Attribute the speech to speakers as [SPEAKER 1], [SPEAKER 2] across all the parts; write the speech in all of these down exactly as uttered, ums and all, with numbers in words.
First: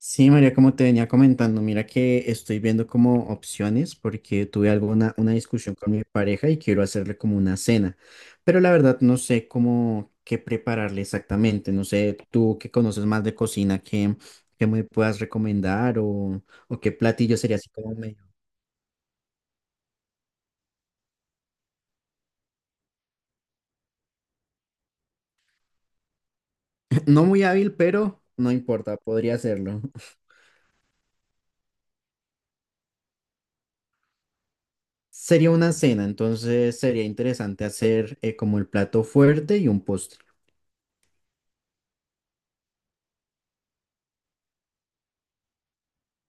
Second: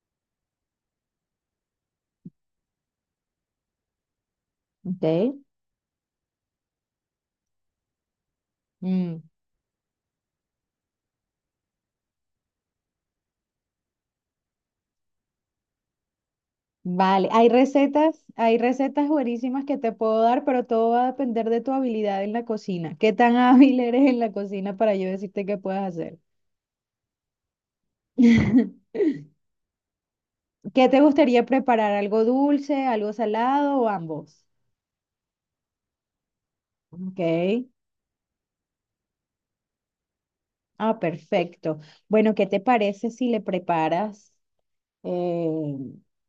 [SPEAKER 1] Sí, María, como te venía comentando, mira que estoy viendo como opciones porque tuve alguna una
[SPEAKER 2] Ok.
[SPEAKER 1] discusión con mi pareja y quiero hacerle como una cena, pero la verdad no
[SPEAKER 2] Mm,
[SPEAKER 1] sé cómo qué prepararle exactamente, no sé tú que conoces más de cocina, qué, qué me puedas recomendar o, o qué
[SPEAKER 2] vale,
[SPEAKER 1] platillo
[SPEAKER 2] hay
[SPEAKER 1] sería así como medio.
[SPEAKER 2] recetas, hay recetas buenísimas que te puedo dar, pero todo va a depender de tu habilidad en la cocina. ¿Qué tan hábil eres en la cocina para yo decirte qué puedes hacer?
[SPEAKER 1] No muy hábil, pero no importa, podría hacerlo.
[SPEAKER 2] ¿Qué te gustaría preparar? ¿Algo dulce, algo salado o ambos?
[SPEAKER 1] Sería una cena, entonces sería interesante
[SPEAKER 2] Ok.
[SPEAKER 1] hacer eh, como el plato fuerte y un postre.
[SPEAKER 2] Ah, perfecto. Bueno, ¿qué te parece si le preparas? Eh,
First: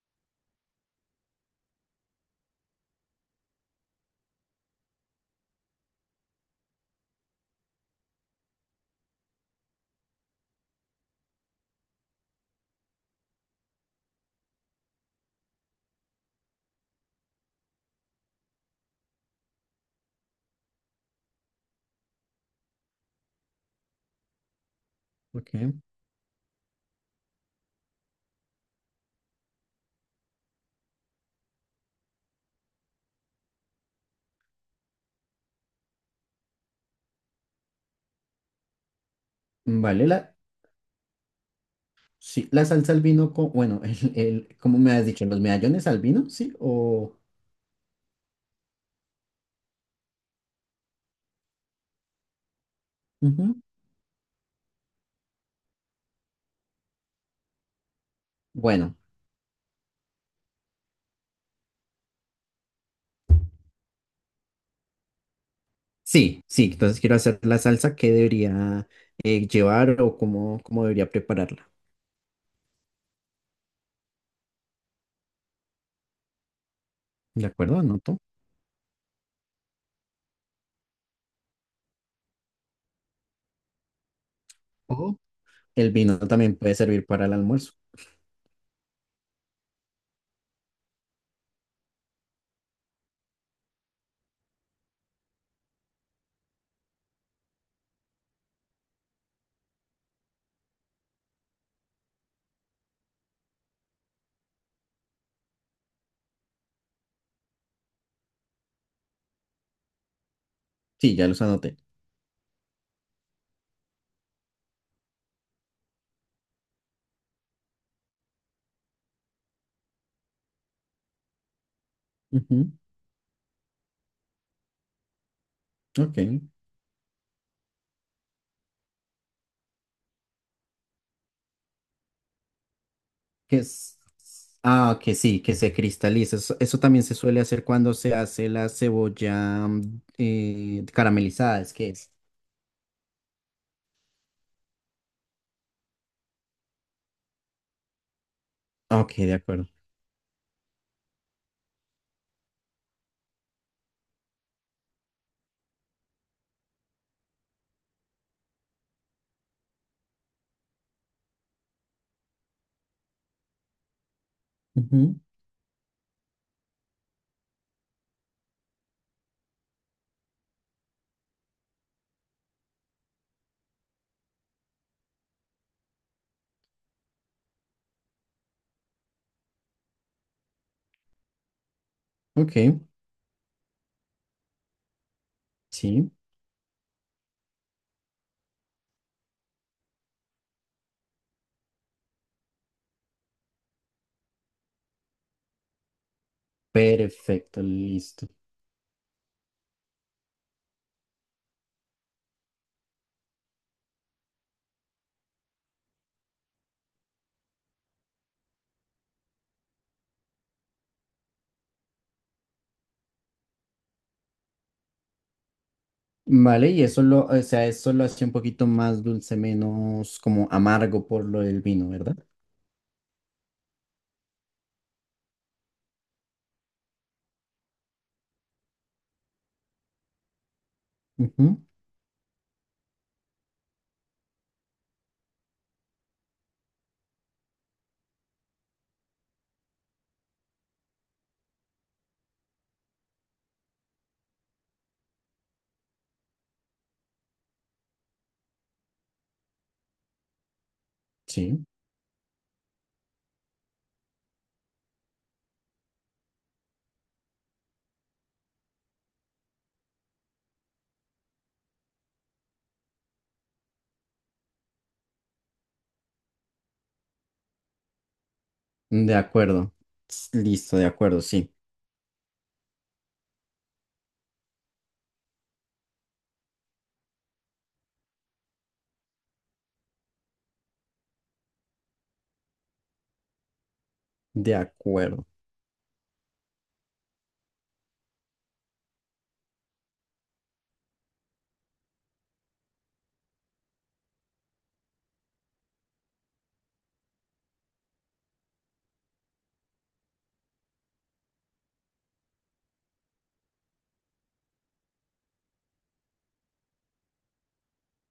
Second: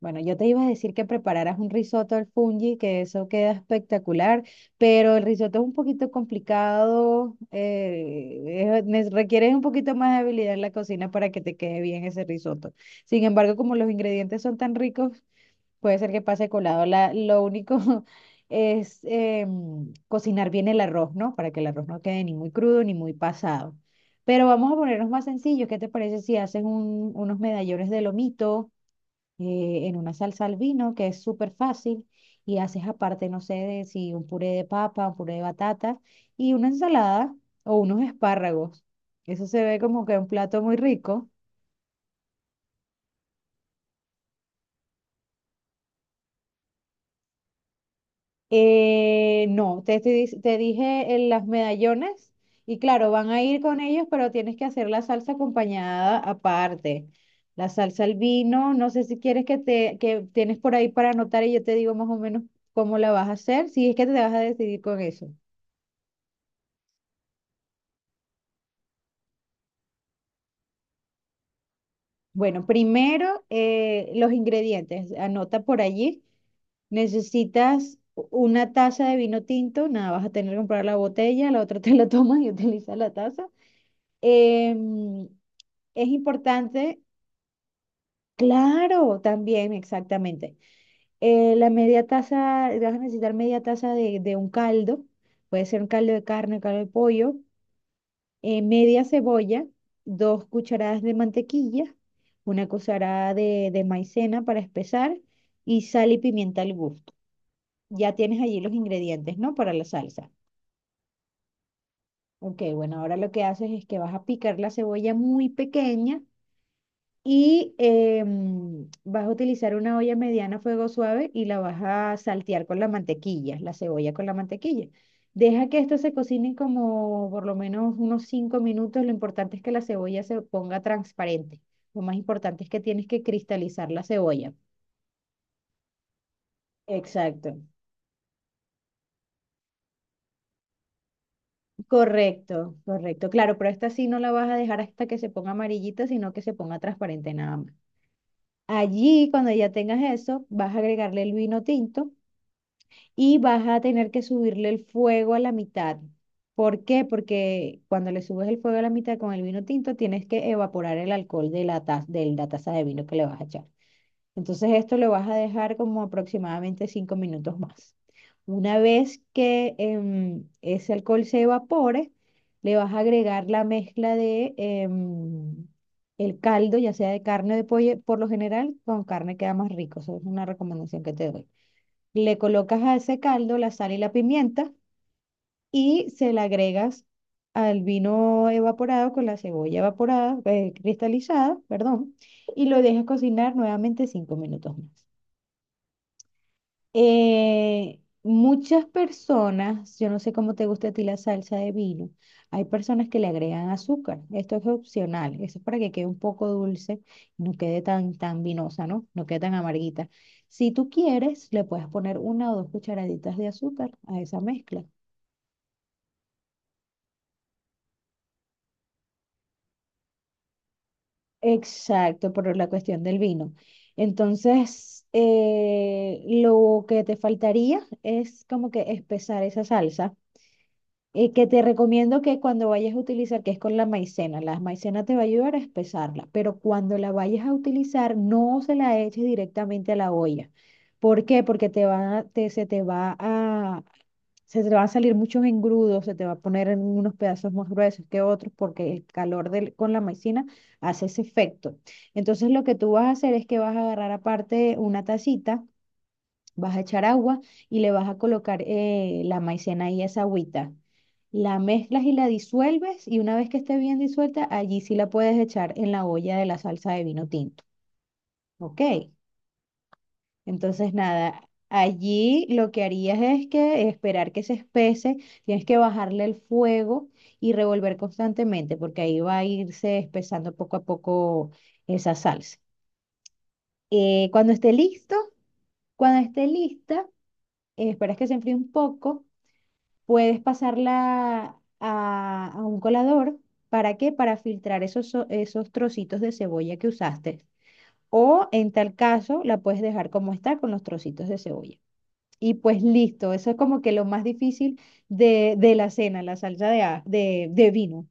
[SPEAKER 2] bueno, yo te iba a decir que prepararas un risotto al fungi, que eso queda espectacular, pero el risotto es un poquito complicado, eh, es- nes- requiere un poquito más de habilidad en la cocina para que te quede bien ese risotto. Sin embargo, como los ingredientes son tan ricos, puede ser que pase colado. La- lo único es em, cocinar bien el arroz, ¿no? Para que el arroz no quede ni muy crudo ni muy pasado. Pero vamos a ponernos más sencillos.
[SPEAKER 1] Ok.
[SPEAKER 2] ¿Qué te parece si haces un- unos medallones de lomito? Eh, en una salsa al vino que es súper fácil y haces aparte, no sé, de si un puré de papa, un puré de batata y una ensalada o unos espárragos. Eso se ve como
[SPEAKER 1] Vale,
[SPEAKER 2] que un
[SPEAKER 1] la,
[SPEAKER 2] plato muy rico.
[SPEAKER 1] sí, la salsa al vino, co- bueno, el, el, ¿cómo me has dicho? ¿Los medallones al vino? Sí, o...
[SPEAKER 2] Eh, no, te, estoy dic- te dije eh, las medallones y claro, van a ir
[SPEAKER 1] Ujú.
[SPEAKER 2] con ellos, pero tienes que hacer la salsa acompañada aparte. La salsa al vino, no
[SPEAKER 1] Bueno,
[SPEAKER 2] sé si quieres que te que tienes por ahí para anotar y yo te digo más o menos cómo la vas a hacer, si es que te vas a decidir con eso.
[SPEAKER 1] sí, sí, entonces quiero hacer la salsa, ¿qué debería eh, llevar o cómo, cómo debería prepararla?
[SPEAKER 2] Bueno, primero eh, los ingredientes. Anota por allí.
[SPEAKER 1] ¿De acuerdo?
[SPEAKER 2] Necesitas
[SPEAKER 1] Anoto.
[SPEAKER 2] u- una taza de vino tinto. Nada, vas a tener que comprar la botella, la otra te la tomas y utilizas la taza.
[SPEAKER 1] O
[SPEAKER 2] Em,
[SPEAKER 1] el
[SPEAKER 2] es
[SPEAKER 1] vino también puede
[SPEAKER 2] importante,
[SPEAKER 1] servir para el almuerzo.
[SPEAKER 2] claro, también, exactamente. Eh, la media taza, vas a necesitar media taza de, de un caldo. Puede ser un caldo de carne, caldo de pollo. Eh, media cebolla, dos cucharadas de mantequilla, una cucharada de, de maicena para espesar y sal y pimienta al gusto. Ya tienes allí los ingredientes, ¿no? Para la salsa.
[SPEAKER 1] Sí, ya los anoté.
[SPEAKER 2] Ok, bueno, ahora lo que haces es que vas a picar la cebolla muy pequeña. Y eh, mm, vas a utilizar una olla mediana a fuego suave y la vas a saltear
[SPEAKER 1] Ujú.
[SPEAKER 2] con la mantequilla, la cebolla con la mantequilla. Deja que esto se
[SPEAKER 1] Ok,
[SPEAKER 2] cocine como por lo menos unos cinco minutos. Lo importante es que la cebolla se ponga transparente. Lo más importante es que tienes que
[SPEAKER 1] que
[SPEAKER 2] cristalizar
[SPEAKER 1] es...
[SPEAKER 2] la cebolla.
[SPEAKER 1] Ah, que sí, que se cristaliza. Eso, eso también se suele
[SPEAKER 2] Exacto.
[SPEAKER 1] hacer cuando se hace la cebolla mm, eh, caramelizada, es que es.
[SPEAKER 2] Correcto, correcto. Claro, pero esta sí no la vas a dejar hasta que se ponga amarillita, sino que se ponga transparente nada más.
[SPEAKER 1] Ok,
[SPEAKER 2] Allí,
[SPEAKER 1] de
[SPEAKER 2] cuando
[SPEAKER 1] acuerdo.
[SPEAKER 2] ya tengas eso, vas a agregarle el vino tinto y vas a tener que subirle el fuego a la mitad. ¿Por qué? Porque cuando le subes el fuego a la mitad con el vino tinto, tienes que evaporar el alcohol de la taza, de la taza de vino que le vas a echar. Entonces esto lo
[SPEAKER 1] Ujú.
[SPEAKER 2] vas a dejar como aproximadamente cinco minutos más. Una vez que em, ese alcohol se evapore, le vas a agregar la mezcla de em, el caldo, ya sea de carne o de pollo, por lo general con carne queda más rico. Eso es una recomendación que te doy. Le colocas
[SPEAKER 1] Ok.
[SPEAKER 2] a ese caldo la sal y la pimienta y
[SPEAKER 1] Sí,
[SPEAKER 2] se la agregas al vino evaporado con la cebolla evaporada, eh, cristalizada, perdón, y lo dejas cocinar nuevamente cinco minutos más.
[SPEAKER 1] perfecto,
[SPEAKER 2] Eh,
[SPEAKER 1] listo.
[SPEAKER 2] muchas personas, yo no sé cómo te gusta a ti la salsa de vino, hay personas que le agregan azúcar. Esto es opcional. Eso es para que quede un poco dulce y no quede tan, tan vinosa, ¿no? No quede tan amarguita. Si tú quieres, le puedes poner una o dos cucharaditas de azúcar a esa mezcla.
[SPEAKER 1] Vale, y eso lo, o sea, eso lo hace un poquito más dulce, menos como amargo por lo del vino, ¿verdad?
[SPEAKER 2] Exacto, por la cuestión del vino. Entonces, eh, lo que te faltaría es como que espesar esa salsa. Eh, que te
[SPEAKER 1] Ujú.
[SPEAKER 2] recomiendo que cuando vayas a utilizar, que es con la maicena, la maicena te va a ayudar a espesarla, pero cuando la vayas a utilizar, no se la eches directamente a la olla. ¿Por qué? Porque te va, a- te, se te va a, se te van a salir muchos engrudos, se te va a poner en unos pedazos más gruesos que otros, porque el calor del, con la maicena hace ese
[SPEAKER 1] Sí,
[SPEAKER 2] efecto. Entonces, lo que tú vas a hacer es que vas a agarrar aparte una tacita. Vas a echar agua y le vas a colocar eh, la maicena y esa agüita. La mezclas y la disuelves y una vez que esté bien disuelta, allí sí la puedes echar en la olla de la salsa de vino tinto. Ok,
[SPEAKER 1] de acuerdo. S- Listo, de
[SPEAKER 2] entonces
[SPEAKER 1] acuerdo,
[SPEAKER 2] nada,
[SPEAKER 1] sí,
[SPEAKER 2] allí lo que harías es que esperar que se espese, tienes que bajarle el fuego y revolver constantemente porque ahí va a irse espesando poco a poco esa salsa. Eh, cuando
[SPEAKER 1] de
[SPEAKER 2] esté listo,
[SPEAKER 1] acuerdo.
[SPEAKER 2] cuando esté lista, eh, esperas que se enfríe un poco. Puedes pasarla a, a un colador. ¿Para qué? Para filtrar esos, so- esos trocitos de cebolla que usaste. O en tal caso, la puedes dejar como está con los trocitos de cebolla. Y pues listo, eso es como que lo más difícil de, de la cena, la salsa de, a- de, de vino.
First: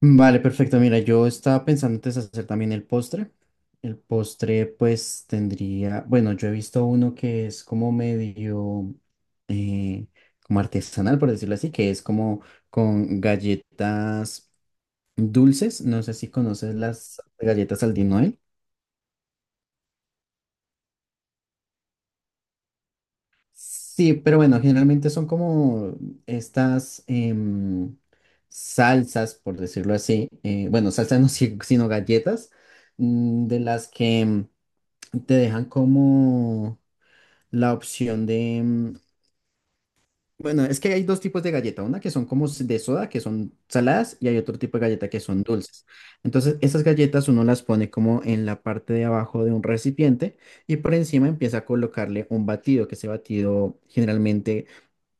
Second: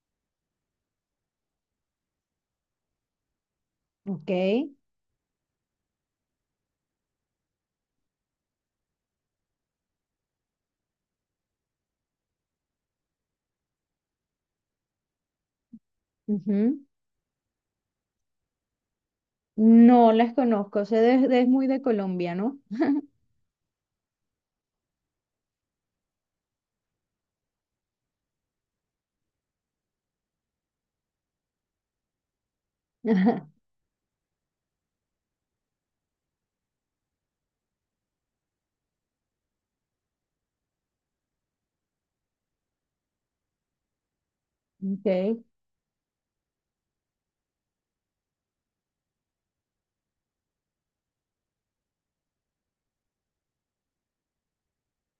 [SPEAKER 1] Vale, perfecto. Mira, yo estaba pensando antes hacer también el postre. El
[SPEAKER 2] ¿Ok?
[SPEAKER 1] postre, pues tendría, bueno, yo he visto uno que es como medio, eh, como artesanal, por decirlo así, que es como con galletas dulces. No sé si conoces
[SPEAKER 2] Ujú.
[SPEAKER 1] las galletas Aldin Noel.
[SPEAKER 2] No las conozco, sé de- de- es muy de Colombia, ¿no?
[SPEAKER 1] Sí, pero bueno, generalmente son como estas em, salsas, por decirlo así. Eh, bueno, salsas no, si- sino galletas, mm,
[SPEAKER 2] Ajá,
[SPEAKER 1] de las que te dejan como la opción de... Mm, bueno, es que hay dos tipos de galleta, una que son como s- de soda, que son saladas, y hay otro tipo de galleta que
[SPEAKER 2] Ok.
[SPEAKER 1] son dulces. Entonces, esas galletas uno las pone como en la parte de abajo de un recipiente y por encima empieza a colocarle un batido, que ese batido generalmente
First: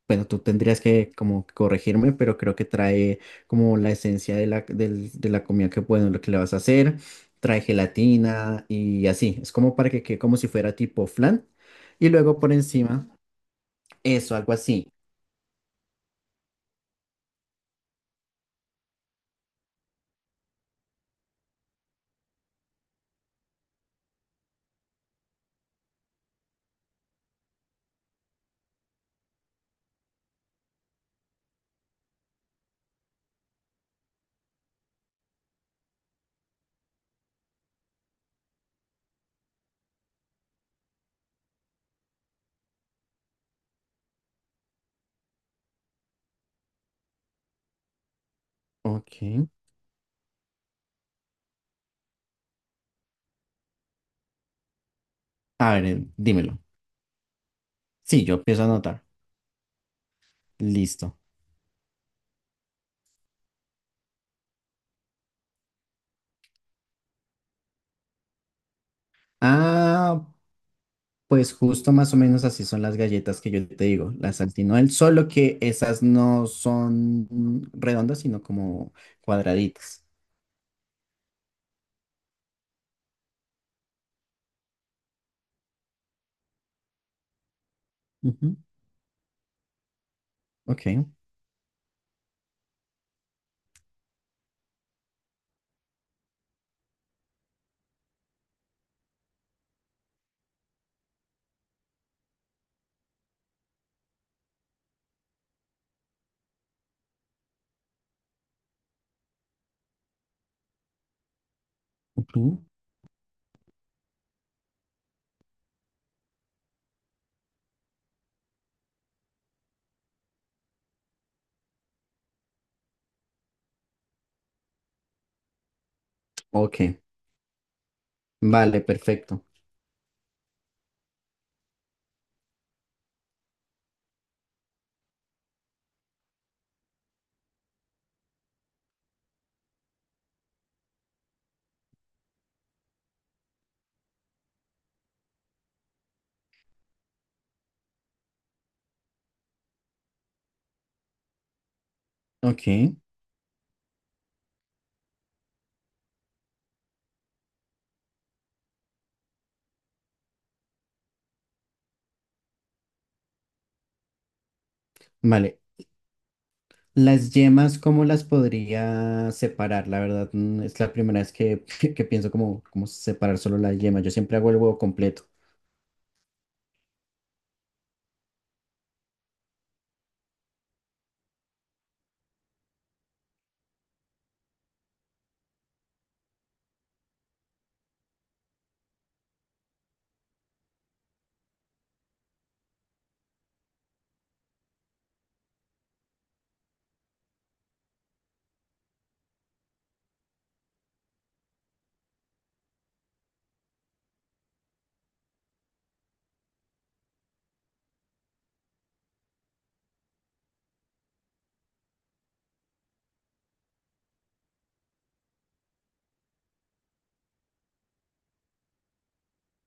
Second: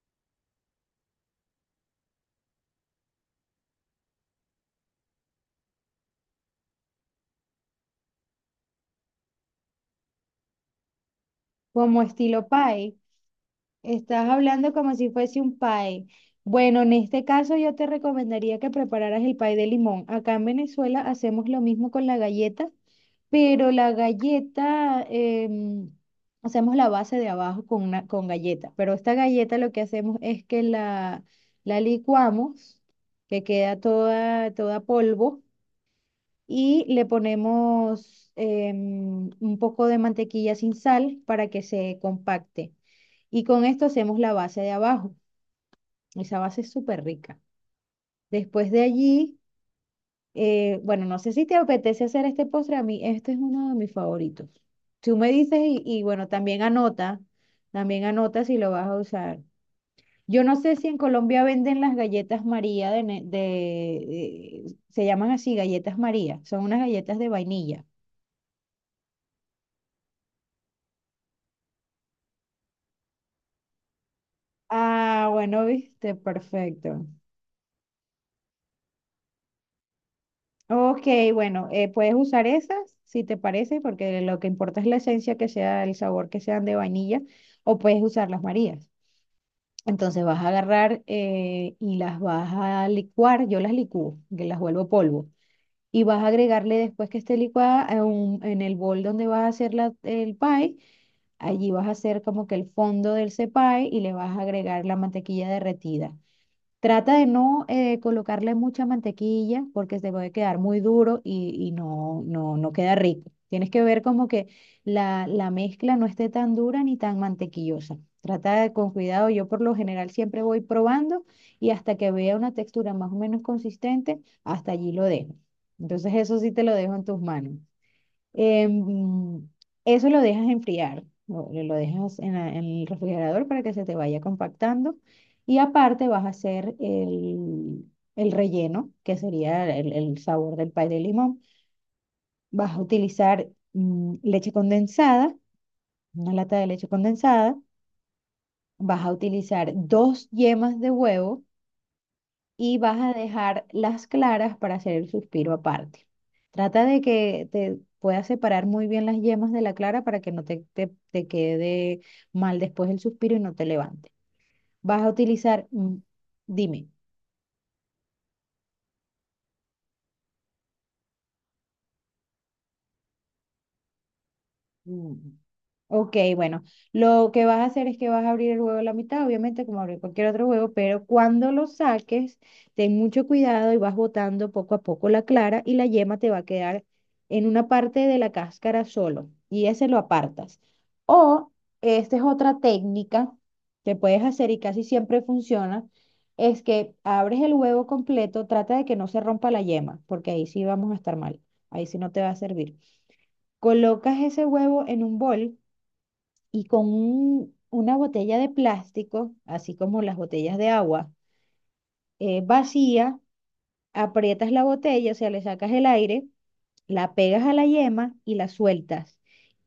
[SPEAKER 1] bueno, tú tendrías que como corregirme, pero creo que trae como la esencia de la, del- de la comida que, bueno, lo que le vas a hacer, trae gelatina y así. Es como para que quede como si fuera tipo flan.
[SPEAKER 2] Como
[SPEAKER 1] Y luego
[SPEAKER 2] estilo
[SPEAKER 1] por
[SPEAKER 2] pie.
[SPEAKER 1] encima,
[SPEAKER 2] Estás
[SPEAKER 1] eso, algo
[SPEAKER 2] hablando
[SPEAKER 1] así.
[SPEAKER 2] como si fuese un pay. Bueno, en este caso yo te recomendaría que prepararas el pay de limón. Acá en Venezuela hacemos lo mismo con la galleta, pero la galleta em, hacemos la base de abajo con una con galleta. Pero esta galleta lo que hacemos es que la, la licuamos, que queda toda, toda polvo y le ponemos em, un poco de mantequilla sin sal para que se compacte. Y con esto hacemos la base de abajo. Esa base es súper rica. Después de allí,
[SPEAKER 1] Ok.
[SPEAKER 2] eh, bueno, no sé si te apetece hacer este postre. A mí, este es uno de mis favoritos. Tú me dices
[SPEAKER 1] A
[SPEAKER 2] y,
[SPEAKER 1] ver,
[SPEAKER 2] y
[SPEAKER 1] eh,
[SPEAKER 2] bueno,
[SPEAKER 1] dímelo.
[SPEAKER 2] también anota, también
[SPEAKER 1] Sí, yo
[SPEAKER 2] anota si
[SPEAKER 1] empiezo a
[SPEAKER 2] lo vas a
[SPEAKER 1] anotar.
[SPEAKER 2] usar. Yo no sé si en
[SPEAKER 1] Listo.
[SPEAKER 2] Colombia venden las galletas María de, ne- de- de- se llaman así, galletas María, son unas galletas de vainilla.
[SPEAKER 1] Ah, pues justo más o menos así son las galletas que yo te digo, las Altinoel, solo
[SPEAKER 2] Ah,
[SPEAKER 1] que
[SPEAKER 2] bueno,
[SPEAKER 1] esas
[SPEAKER 2] viste,
[SPEAKER 1] no
[SPEAKER 2] perfecto.
[SPEAKER 1] son redondas, sino como cuadraditas.
[SPEAKER 2] Ok, bueno, eh, puedes usar esas si te parece, porque lo que importa es la esencia que sea, el sabor que sean de vainilla, o puedes usar las
[SPEAKER 1] Ujú.
[SPEAKER 2] marías. Entonces vas a
[SPEAKER 1] Ok.
[SPEAKER 2] agarrar eh, y las vas a licuar, yo las licúo, que las vuelvo polvo, y vas a agregarle después que esté licuada a un- en el bol donde vas a hacer la- el pie, allí vas a hacer como que el fondo del cepay y le vas a agregar la mantequilla derretida. Trata de no eh, colocarle mucha mantequilla porque se puede quedar muy duro y, y no, no,
[SPEAKER 1] Ujú.
[SPEAKER 2] no queda rico. Tienes que ver como que la, la mezcla no esté tan dura ni tan mantequillosa. Trata de con cuidado. Yo por lo general siempre voy probando y hasta que vea una textura más o menos consistente, hasta allí lo dejo. Entonces eso sí te lo dejo
[SPEAKER 1] Ok,
[SPEAKER 2] en tus manos.
[SPEAKER 1] vale, perfecto.
[SPEAKER 2] Em, Eso lo dejas enfriar, lo, lo dejas en, la- en el refrigerador para que se te vaya compactando. Y aparte vas a hacer el, el relleno, que sería el, el sabor del pay de limón. Vas a utilizar mm, leche condensada, una lata de leche condensada. Vas a utilizar dos yemas de huevo y
[SPEAKER 1] Ok,
[SPEAKER 2] vas a dejar las claras para hacer el suspiro aparte. Trata de que te puedas separar muy bien las yemas de la clara para que no te, te- te quede mal después el suspiro y no te levante. Vas a
[SPEAKER 1] vale.
[SPEAKER 2] utilizar, mm, dime,
[SPEAKER 1] Las yemas, ¿cómo las podría separar? La verdad, mm, es la primera vez que, que pienso como cómo separar solo la yema. Yo siempre hago el huevo
[SPEAKER 2] Mm.
[SPEAKER 1] completo.
[SPEAKER 2] Ok, bueno, lo que vas a hacer es que vas a abrir el huevo a la mitad, obviamente como abrir cualquier otro huevo, pero cuando lo saques, ten mucho cuidado y vas botando poco a poco la clara y la yema te va a quedar en una parte de la cáscara solo y ese lo apartas. O esta es otra técnica que puedes hacer y casi siempre funciona, es que abres el huevo completo, trata de que no se rompa la yema, porque ahí sí vamos a estar mal, ahí sí no te va a servir. Colocas ese huevo en un bol y con un- una botella de plástico, así como las botellas de agua, eh, vacía, aprietas la botella, o sea, le sacas el aire, la pegas a la yema y la sueltas.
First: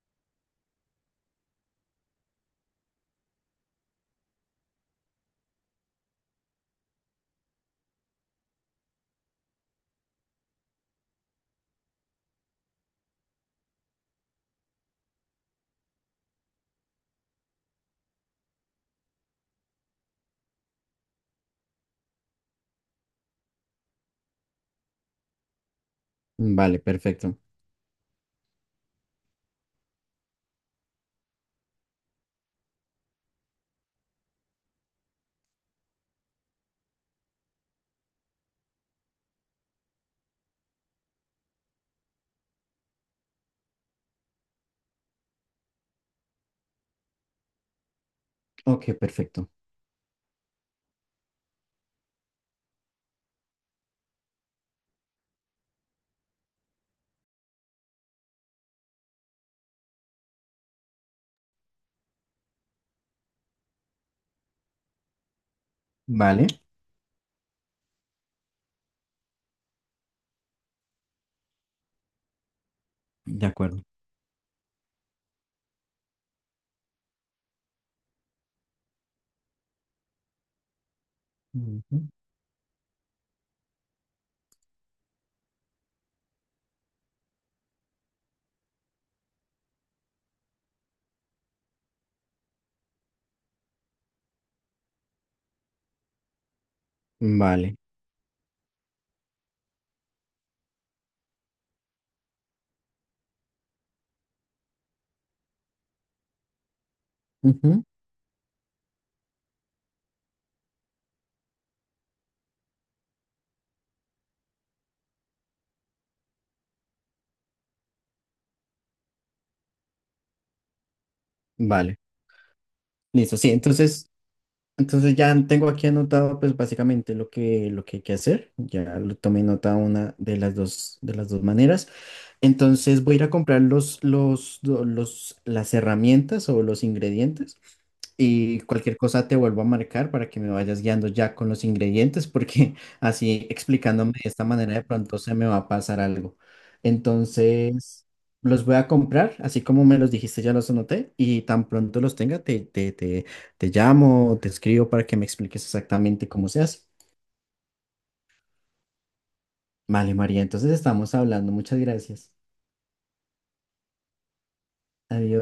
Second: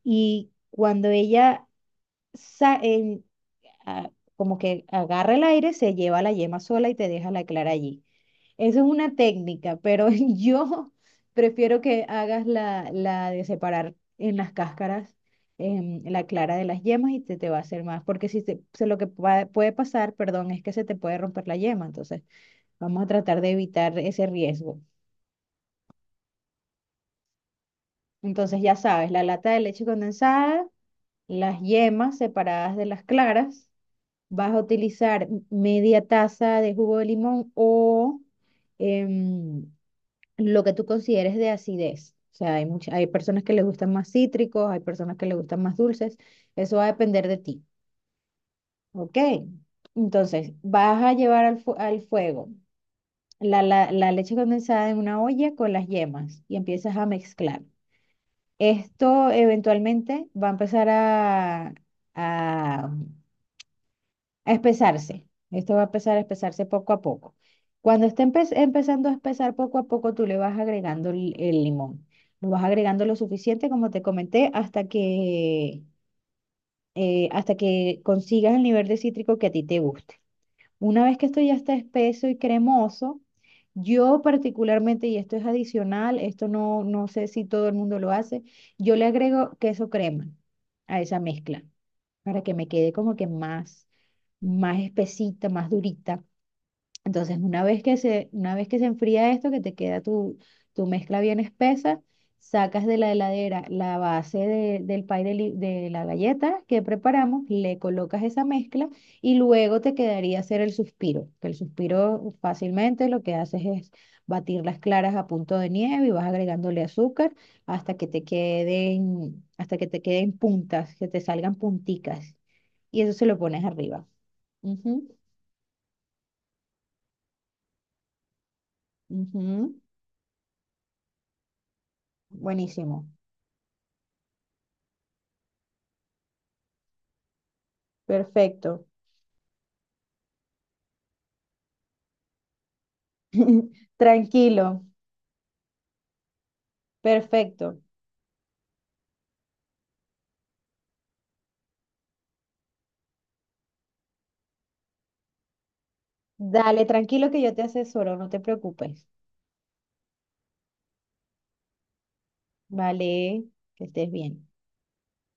[SPEAKER 2] Y cuando ella sa- en- a- como que agarra el aire, se lleva la yema sola y te deja la clara allí. Eso es una técnica, pero yo prefiero que hagas la, la de separar en las cáscaras em, la clara de las yemas y te, te va a hacer más, porque si te- se, lo que pa- puede pasar, perdón, es que se te puede romper la yema, entonces vamos a tratar de evitar ese riesgo.
[SPEAKER 1] Mm, vale, perfecto.
[SPEAKER 2] Entonces ya sabes, la lata de leche condensada, las yemas separadas de las claras, vas a utilizar media taza de jugo de limón o... em, lo que tú consideres de acidez. O sea, hay mucha- hay personas que les gustan más cítricos, hay personas que les gustan más dulces. Eso va a depender de ti.
[SPEAKER 1] Ok,
[SPEAKER 2] ¿Ok?
[SPEAKER 1] perfecto.
[SPEAKER 2] Entonces, vas a llevar al, fu- al fuego la, la, la leche condensada en una olla con las yemas y empiezas a mezclar. Esto eventualmente va a empezar a, a a espesarse. Esto va a empezar a
[SPEAKER 1] Vale,
[SPEAKER 2] espesarse poco a poco. Cuando esté empe- empezando a espesar poco a poco, tú le vas agregando el, el limón. Lo vas agregando lo
[SPEAKER 1] de
[SPEAKER 2] suficiente,
[SPEAKER 1] acuerdo.
[SPEAKER 2] como te comenté, hasta que, eh, hasta que consigas el nivel de cítrico que a ti te guste. Una vez que esto ya está
[SPEAKER 1] Ujú.
[SPEAKER 2] espeso y cremoso, yo particularmente, y esto es adicional, esto no, no sé si todo el mundo lo hace, yo le agrego queso crema a esa mezcla para que me quede como que más, más espesita, más durita. Entonces, una
[SPEAKER 1] Vale.
[SPEAKER 2] vez que se, una vez que se enfría esto, que te queda tu, tu mezcla bien espesa, sacas de la heladera la base de- del pie de, li- de la galleta que preparamos, le
[SPEAKER 1] Ujú.
[SPEAKER 2] colocas esa mezcla y luego te quedaría hacer el suspiro, que el suspiro fácilmente lo que haces es batir las claras a punto de nieve y vas agregándole azúcar hasta que te queden, hasta que te queden puntas, que te salgan
[SPEAKER 1] Vale.
[SPEAKER 2] punticas y eso se
[SPEAKER 1] Listo,
[SPEAKER 2] lo
[SPEAKER 1] sí,
[SPEAKER 2] pones arriba.
[SPEAKER 1] entonces
[SPEAKER 2] Ujú,
[SPEAKER 1] entonces ya tengo aquí anotado pues básicamente lo que, lo que hay que hacer. Ya lo tomé nota
[SPEAKER 2] ujú.
[SPEAKER 1] una de las dos, de las dos maneras. Entonces
[SPEAKER 2] Buenísimo.
[SPEAKER 1] voy a ir a comprar los, los, do- los, las herramientas o los ingredientes y
[SPEAKER 2] Perfecto.
[SPEAKER 1] cualquier cosa te vuelvo a marcar para que me vayas guiando ya con los ingredientes porque así explicándome de esta manera de
[SPEAKER 2] Tranquilo.
[SPEAKER 1] pronto se me va a pasar algo.
[SPEAKER 2] Perfecto.
[SPEAKER 1] Entonces los voy a comprar, así como me los dijiste, ya los anoté y tan pronto los tenga te te te te llamo, te escribo para que me expliques exactamente cómo se hace.
[SPEAKER 2] Dale, tranquilo que yo te asesoro, no te preocupes.
[SPEAKER 1] Vale, María, entonces estamos hablando. Muchas gracias.
[SPEAKER 2] Vale, que estés bien.
[SPEAKER 1] Adiós.